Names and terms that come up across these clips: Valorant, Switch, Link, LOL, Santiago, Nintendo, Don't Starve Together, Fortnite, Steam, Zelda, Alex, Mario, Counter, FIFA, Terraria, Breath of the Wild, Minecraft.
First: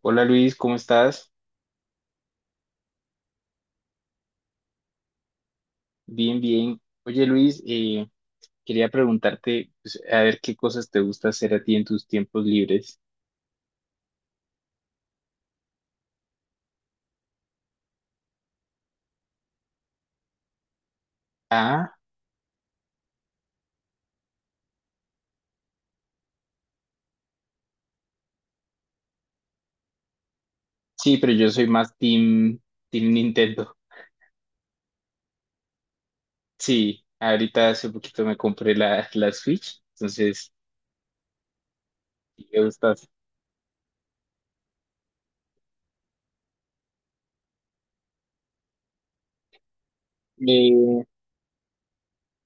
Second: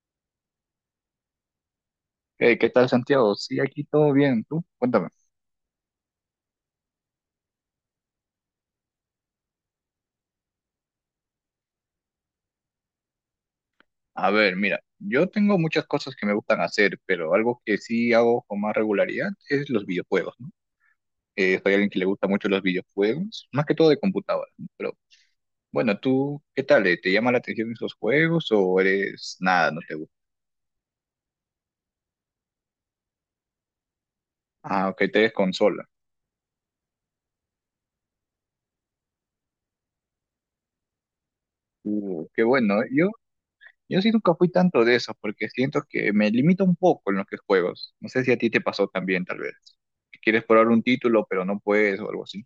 Hola Luis, ¿cómo estás? ¿Qué tal, Santiago? Sí, aquí todo bien. ¿Tú? Cuéntame. Bien, bien. Oye Luis, quería preguntarte, pues, a ver qué cosas te gusta hacer a ti en tus tiempos libres. A ver, mira, yo tengo muchas cosas que me gustan hacer, pero algo que sí hago con más regularidad es los videojuegos, ¿no? Soy alguien Ah, que le gusta mucho los videojuegos, más que todo de computadora, ¿no? Pero bueno, ¿tú qué tal? ¿Te llama la atención esos juegos o eres nada, no te gusta? sí, pero yo soy más team, team Nintendo. Ah, ok, te eres consola. Sí, ahorita hace poquito me compré la Switch, entonces, Qué ¿qué te bueno, ¿eh? gusta Yo sí nunca fui tanto de eso, porque siento que me limita un poco en los que juegos. No sé si a ti te pasó también, tal vez. Que Quieres probar un Eh, título, pero no puedes o algo así.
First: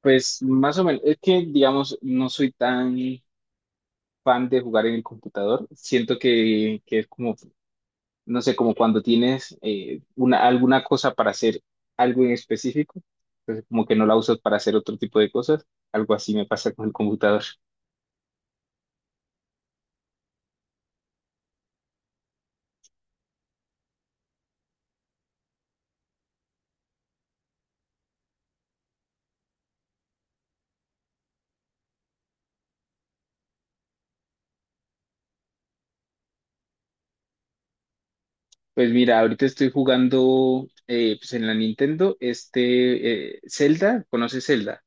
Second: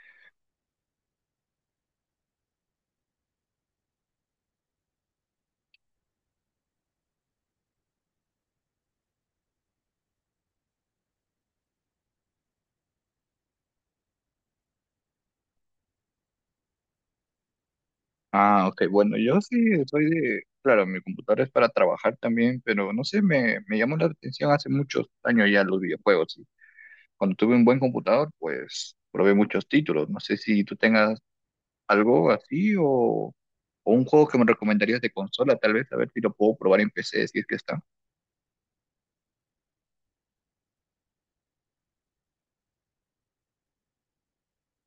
pues más o menos, es que digamos, no soy tan fan de jugar en el computador. Siento que es como no sé, como cuando tienes una, alguna cosa para hacer algo en específico, entonces como que no la usas para hacer otro tipo de cosas, algo así me pasa con el computador. Ah, ok. Bueno, yo sí soy de, claro, mi computadora es para trabajar también, pero no sé, me llamó la atención hace muchos años ya los videojuegos. Y cuando tuve un buen computador, pues probé muchos títulos. No sé si tú tengas algo así o un juego que me recomendarías de consola, tal vez, a ver si lo puedo probar en PC, si es que está. Pues mira, ahorita estoy jugando pues en la Nintendo, este Zelda, ¿conoces Zelda?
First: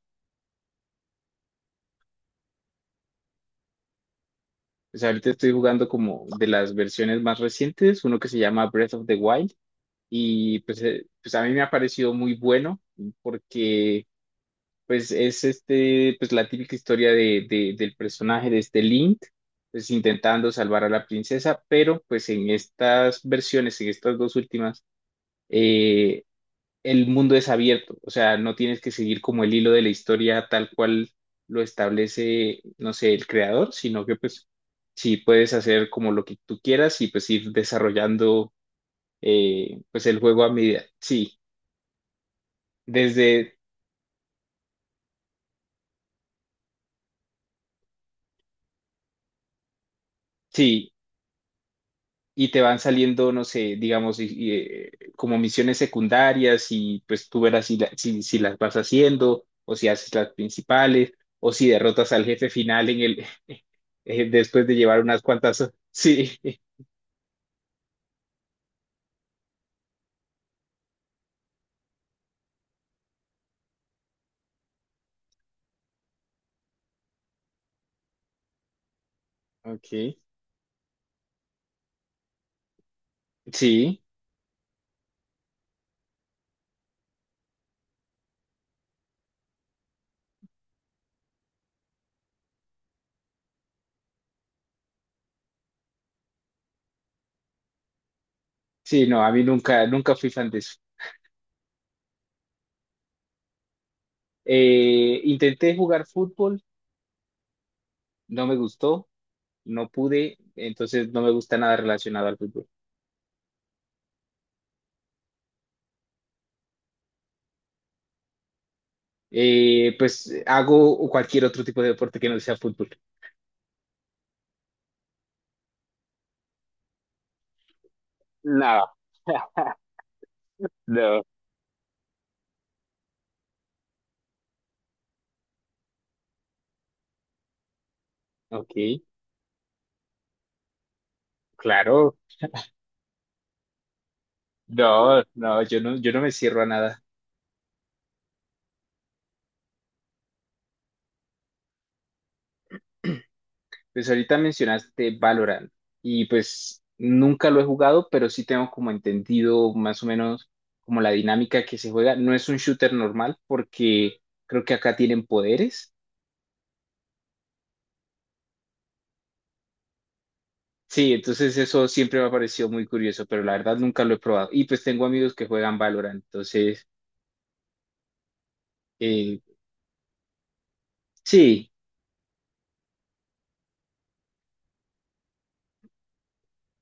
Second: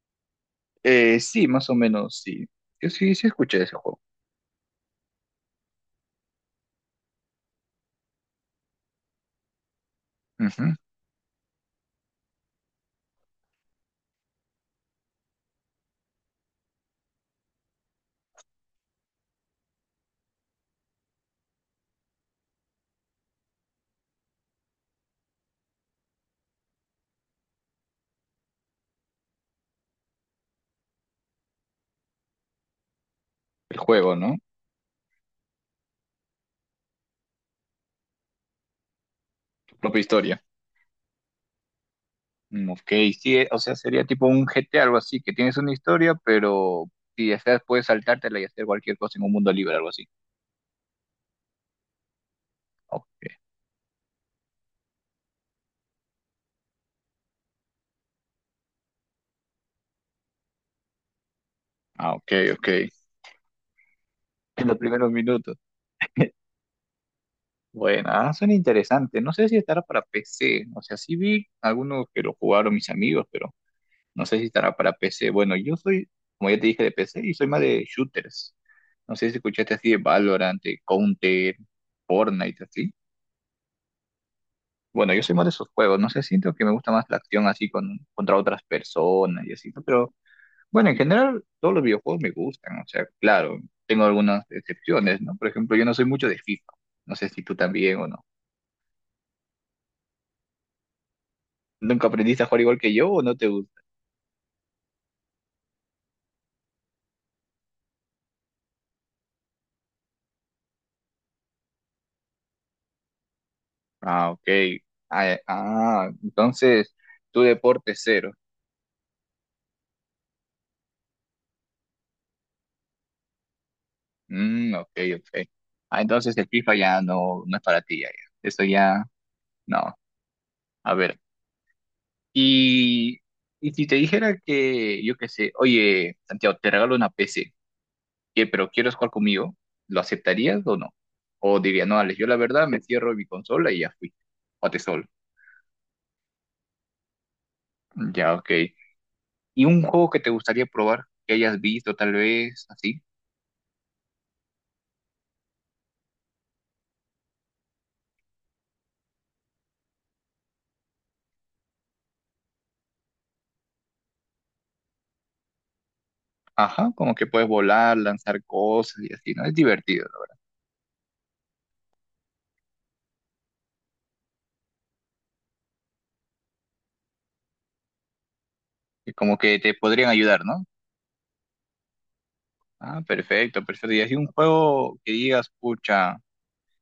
Sí, más o menos, sí. Yo sí, sí escuché ese juego. Pues ahorita estoy jugando como de las versiones más recientes, uno que se llama Breath of the Wild, y Ujú. pues, pues a mí me ha parecido muy bueno porque pues es este, pues la típica historia de, del personaje de este Link, pues intentando salvar a la princesa, pero pues en estas versiones, en estas dos últimas, eh, el mundo es abierto, o sea, no tienes que seguir como el hilo de la historia tal cual lo establece, no sé, el creador, El sino juego, que ¿no? pues sí puedes hacer como lo que tú quieras y pues ir desarrollando Tu propia pues el historia. juego a medida, sí, Mm, ok, sí, desde... o sea, sería tipo un GTA, algo así, que tienes una historia, pero si deseas puedes saltártela y hacer cualquier cosa en un mundo libre, algo así. Sí, y te van Ok, saliendo, no sé, digamos, y como misiones secundarias y pues tú verás si, si las vas haciendo o si haces las principales o si derrotas ah, al ok, jefe ok. final en el después En de los llevar primeros unas minutos. cuantas. Sí, Bueno, ah, suena interesante. No sé si estará para PC. O sea, sí vi algunos que lo jugaron mis amigos, pero no sé si estará para PC. Bueno, yo soy, como ya te dije, de PC y soy más de shooters. No sé si escuchaste así de Ok. Valorant, de Counter, Fortnite, así. Sí, Bueno, yo soy más de esos juegos, no sé, siento que me gusta más la acción así con, contra otras personas y así, ¿no? Pero bueno, en general todos los videojuegos me gustan, o sea, claro, tengo algunas excepciones, ¿no? Por ejemplo, yo no soy mucho de FIFA, no sé si tú también o no. sí, no, a mí nunca, nunca fui fan de eso. ¿Nunca aprendiste a jugar igual que yo o no te gusta? Intenté jugar fútbol, no me gustó, no pude, entonces no me gusta nada relacionado al fútbol. Ah, ok. Entonces tu deporte es cero. Pues hago cualquier otro tipo de deporte que no sea fútbol. Mm, ok, ok. Ah, entonces el FIFA ya no, no es para ti, ya, ya. Eso Nada. ya, no. A ver. No, Y, y si te dijera que, yo qué sé, oye, Santiago, te regalo una PC, ¿qué, pero ok, quieres jugar conmigo? ¿Lo aceptarías o no? O diría, no, claro. Alex, yo la verdad me cierro en mi consola y ya fui. Jugate solo. No, no, yo no me cierro a nada. Ya, ok. ¿Y un juego que te gustaría probar, que hayas visto tal vez, así? Pues ahorita mencionaste Valorant y pues nunca lo he jugado, pero sí tengo como entendido más o menos como la dinámica que se juega. No es un shooter normal porque creo que acá tienen poderes. Ajá, como que puedes volar, lanzar cosas y así, ¿no? Es divertido, ¿no? Sí, entonces eso siempre me ha parecido muy curioso, pero la verdad nunca lo he probado. Y pues tengo amigos que juegan Valorant, entonces Y como eh, que te podrían ayudar, ¿no? sí. Ah, perfecto, perfecto. Y así un juego que digas, pucha.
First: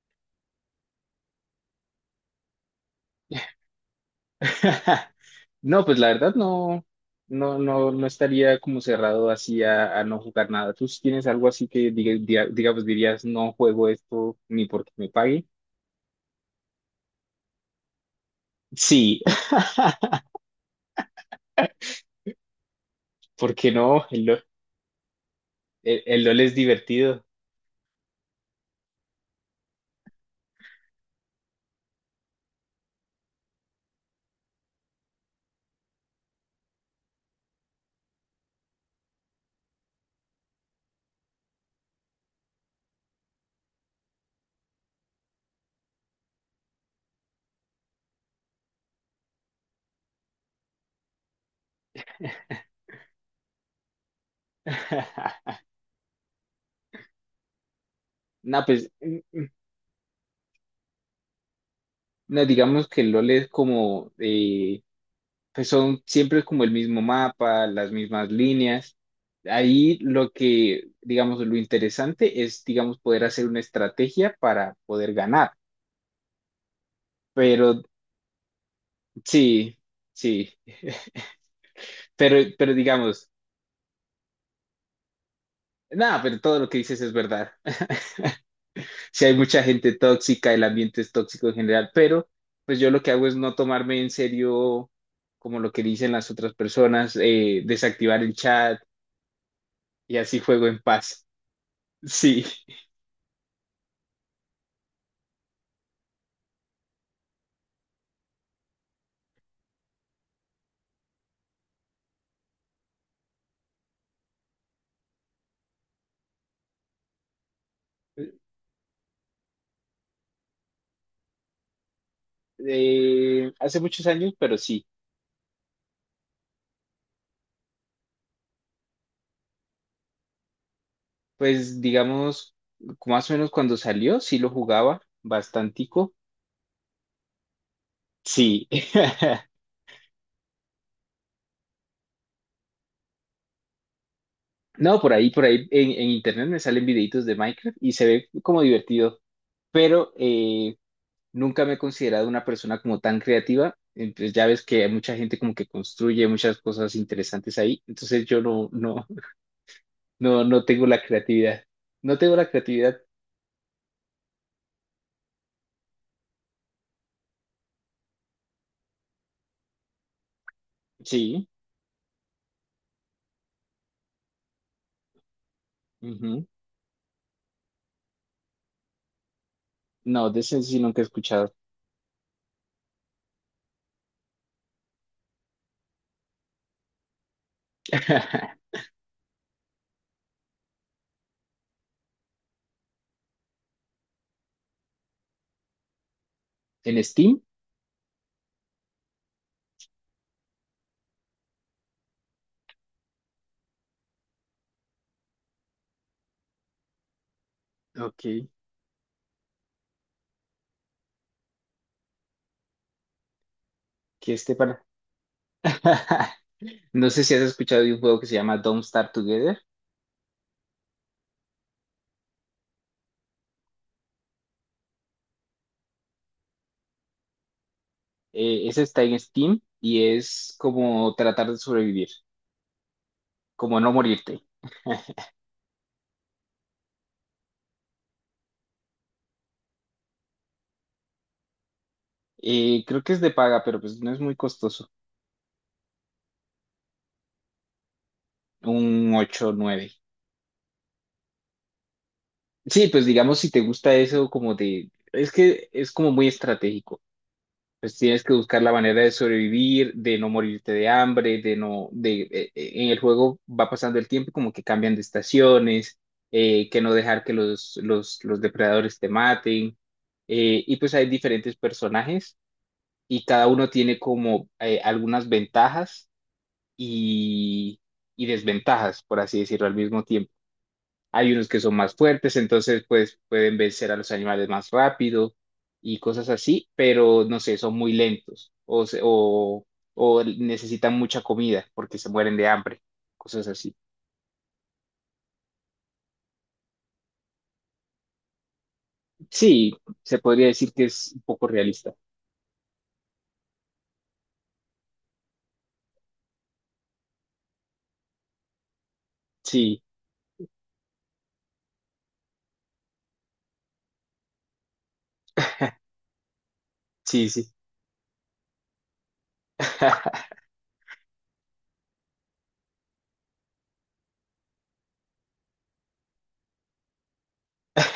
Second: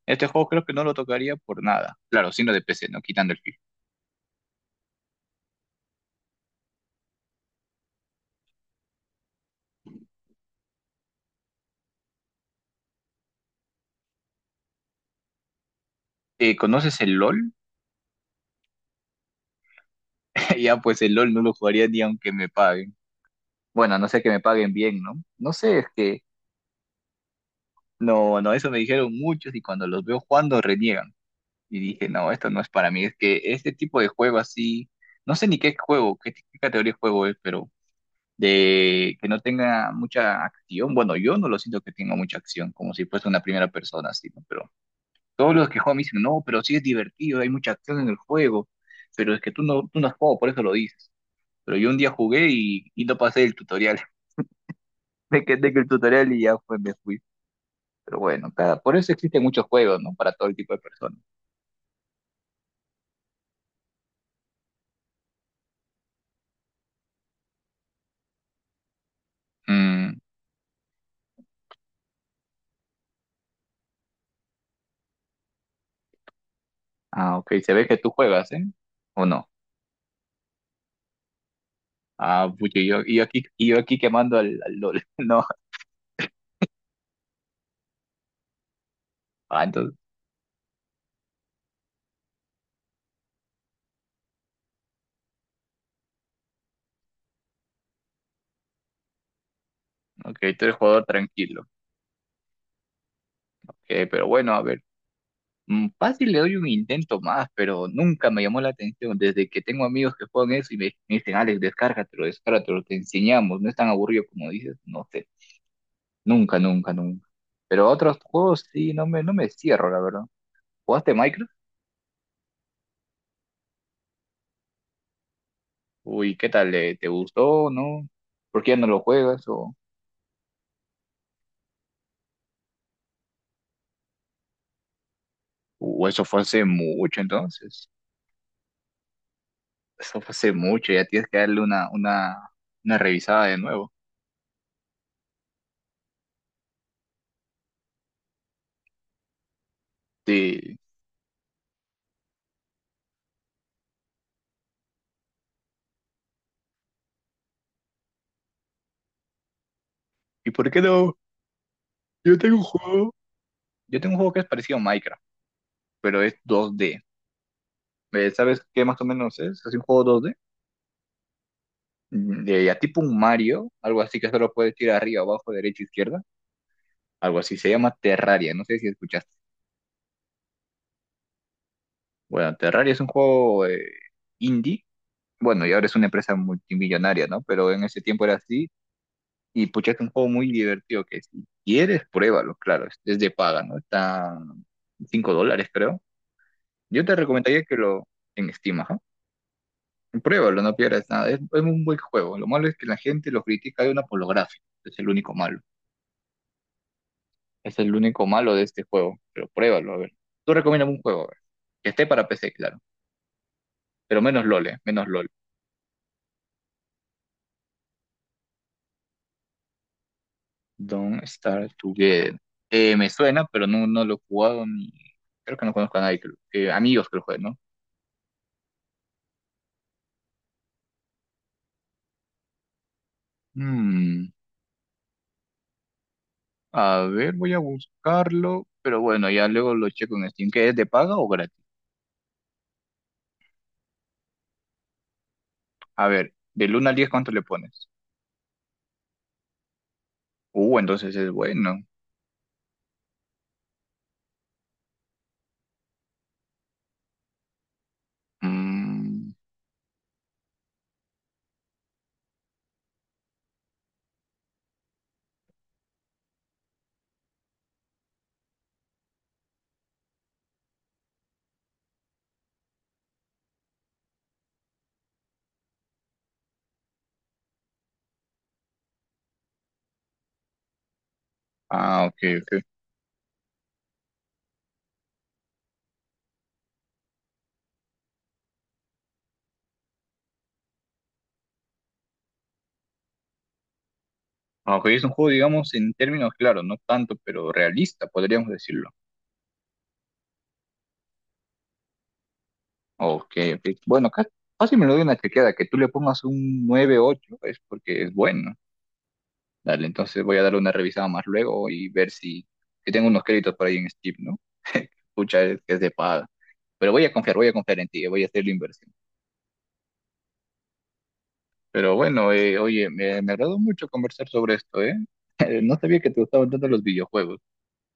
Este juego creo que no lo tocaría por nada. Claro, sino de PC, ¿no? Quitando el FIFA. No, pues la verdad no, no estaría como cerrado así a no jugar nada. ¿Tú sí tienes algo así que digamos dirías no juego esto ni porque me pague? ¿Conoces el LOL? Sí. Ya, pues el LOL no lo jugaría ni aunque me paguen. Porque Bueno, a no, no sé el que me LOL, paguen bien, ¿no? No sé, es el que LOL es divertido. no, no, eso me dijeron muchos y cuando los veo jugando reniegan. Y dije, no, esto no es para mí. Es que este tipo de juego así, no sé ni qué juego, qué categoría de juego es, pero de que no tenga mucha acción. Bueno, yo no lo siento que tenga mucha acción, como si fuese una primera persona, así, ¿no? Pero todos los que juegan me dicen, no, pero sí es divertido, hay mucha acción en el juego, pero es que tú no has jugado, por eso lo dices. Pero yo un día jugué y no pasé el tutorial. Me quedé con el tutorial y ya fue, me fui. Pero bueno, No, cada, pues por eso existen muchos juegos, ¿no? Para todo el tipo de personas. no, digamos que el LOL es como, pues son siempre como el mismo mapa, las mismas líneas. Ahí Mm, lo que, digamos, lo interesante es, digamos, poder hacer una estrategia para poder ganar. ah, ok, se Pero ve que tú juegas, ¿eh? ¿O no? sí, sí, pero, Ah, pero pucha, digamos, y yo aquí quemando al LOL. No, nada, pero todo lo que dices es verdad. Si hay mucha ah, gente entonces, tóxica, el ambiente es tóxico en general, pero pues yo lo que hago es no tomarme en serio como lo que dicen las otras personas, desactivar el chat y así ok, tú juego eres en jugador paz. tranquilo. Sí, Ok, pero bueno, a ver. Mm, fácil le doy un intento más, pero nunca me llamó la atención. Desde que tengo amigos que juegan eso y me dicen, Alex, descárgatelo, descárgatelo, te enseñamos, no es tan aburrido como dices, no sé, nunca, nunca, nunca. Pero otros juegos sí, no me cierro, la verdad. ¿Jugaste Minecraft? Hace muchos años, pero sí, Uy, ¿qué tal, eh? ¿Te gustó o no? ¿Por qué ya no lo juegas? Pues digamos, más o menos cuando salió, sí lo jugaba O bastantico. eso fue hace mucho entonces? Sí. Eso fue hace mucho, ya tienes que darle una revisada de nuevo. No, por ahí en internet me salen videitos de Minecraft y se ve como divertido, pero Sí. nunca me he considerado una persona como tan creativa. Entonces ya ves que hay mucha gente como que construye muchas cosas interesantes ahí. Entonces yo no, no, no, ¿Y no por qué tengo la no? creatividad. No tengo Yo la tengo un creatividad. juego. Yo tengo un juego que es parecido a Minecraft pero es 2D. ¿Sabes qué más o menos es? Es un juego 2D, Sí. De ya tipo un Mario, algo así que solo puedes ir arriba, abajo, derecha, izquierda, Ujú. algo así. Se llama Terraria, no sé si escuchaste. No, de ese sí nunca he escuchado. Bueno, Terraria es un juego indie, bueno, y ahora es una empresa multimillonaria, ¿no? Pero en ese tiempo era así, y pucha, es un juego muy divertido que si quieres, pruébalo, claro, es de paga, ¿no? Está $5, creo. ¿En Yo te Steam? recomendaría que lo en Steam, ajá. Pruébalo, no pierdas nada. Es un buen juego. Lo malo es que la gente lo critica de una por lo gráfico. Es el único malo. Es el único Ok. malo de este juego. Pero pruébalo, a ver. Tú recomiendas un juego, a ver. Que esté para PC, claro. Pero Que menos este LOL, para. menos LOL. No sé si has escuchado de un juego que se llama Don't Starve Together. Don't Starve Together. Me suena, pero no, no lo he jugado ni… Creo que no conozco a nadie, amigos que lo jueguen, ¿no? Ese está en Steam y es como tratar de sobrevivir, como no Mm, morirte. a ver, voy a buscarlo. Pero bueno, ya luego lo checo en Steam. ¿Qué es de paga o gratis? Creo que es de paga, pero pues no es muy costoso. A ver, del 1 al 10, ¿cuánto le pones? Un 8 o 9. Entonces es bueno. Sí, pues digamos si te gusta eso como de... Es que es como muy estratégico. Pues tienes que buscar la manera de Mm, sobrevivir, de no morirte de hambre, de no... De, en el juego va pasando el tiempo y como que cambian de estaciones, que no dejar que los depredadores te maten. Y pues hay diferentes personajes y cada uno tiene como algunas ventajas y, y desventajas, por así decirlo, al mismo tiempo. Hay unos que son más ah, ok, fuertes, ok. entonces pues pueden vencer a los animales más rápido y cosas así, pero no sé, son muy lentos o, o necesitan mucha comida porque se mueren de hambre, cosas así. Ok, es un juego, digamos, en términos claros, no tanto, pero realista, podríamos decirlo. Sí, se podría decir que es un poco realista. Ok, ok. Bueno, casi me lo doy una chequeada, que tú le pongas un 9-8 es porque es bueno. Sí, Dale, entonces voy a dar una revisada más luego y ver si, si tengo unos créditos por ahí en Steam, ¿no? Pucha, es que es de paga. Pero sí, voy a sí. confiar en ti, voy a hacer la inversión. Pero bueno, oye, me agradó mucho conversar sobre esto, ¿eh? No sabía que te gustaban tanto los videojuegos,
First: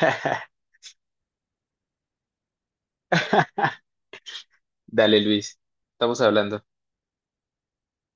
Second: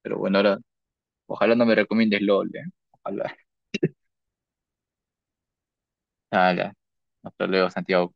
pero bueno, ahora ojalá no me recomiendes LOL, ¿eh? Ojalá. Dale, Luis, estamos hablando. Ala. Hasta luego, Santiago.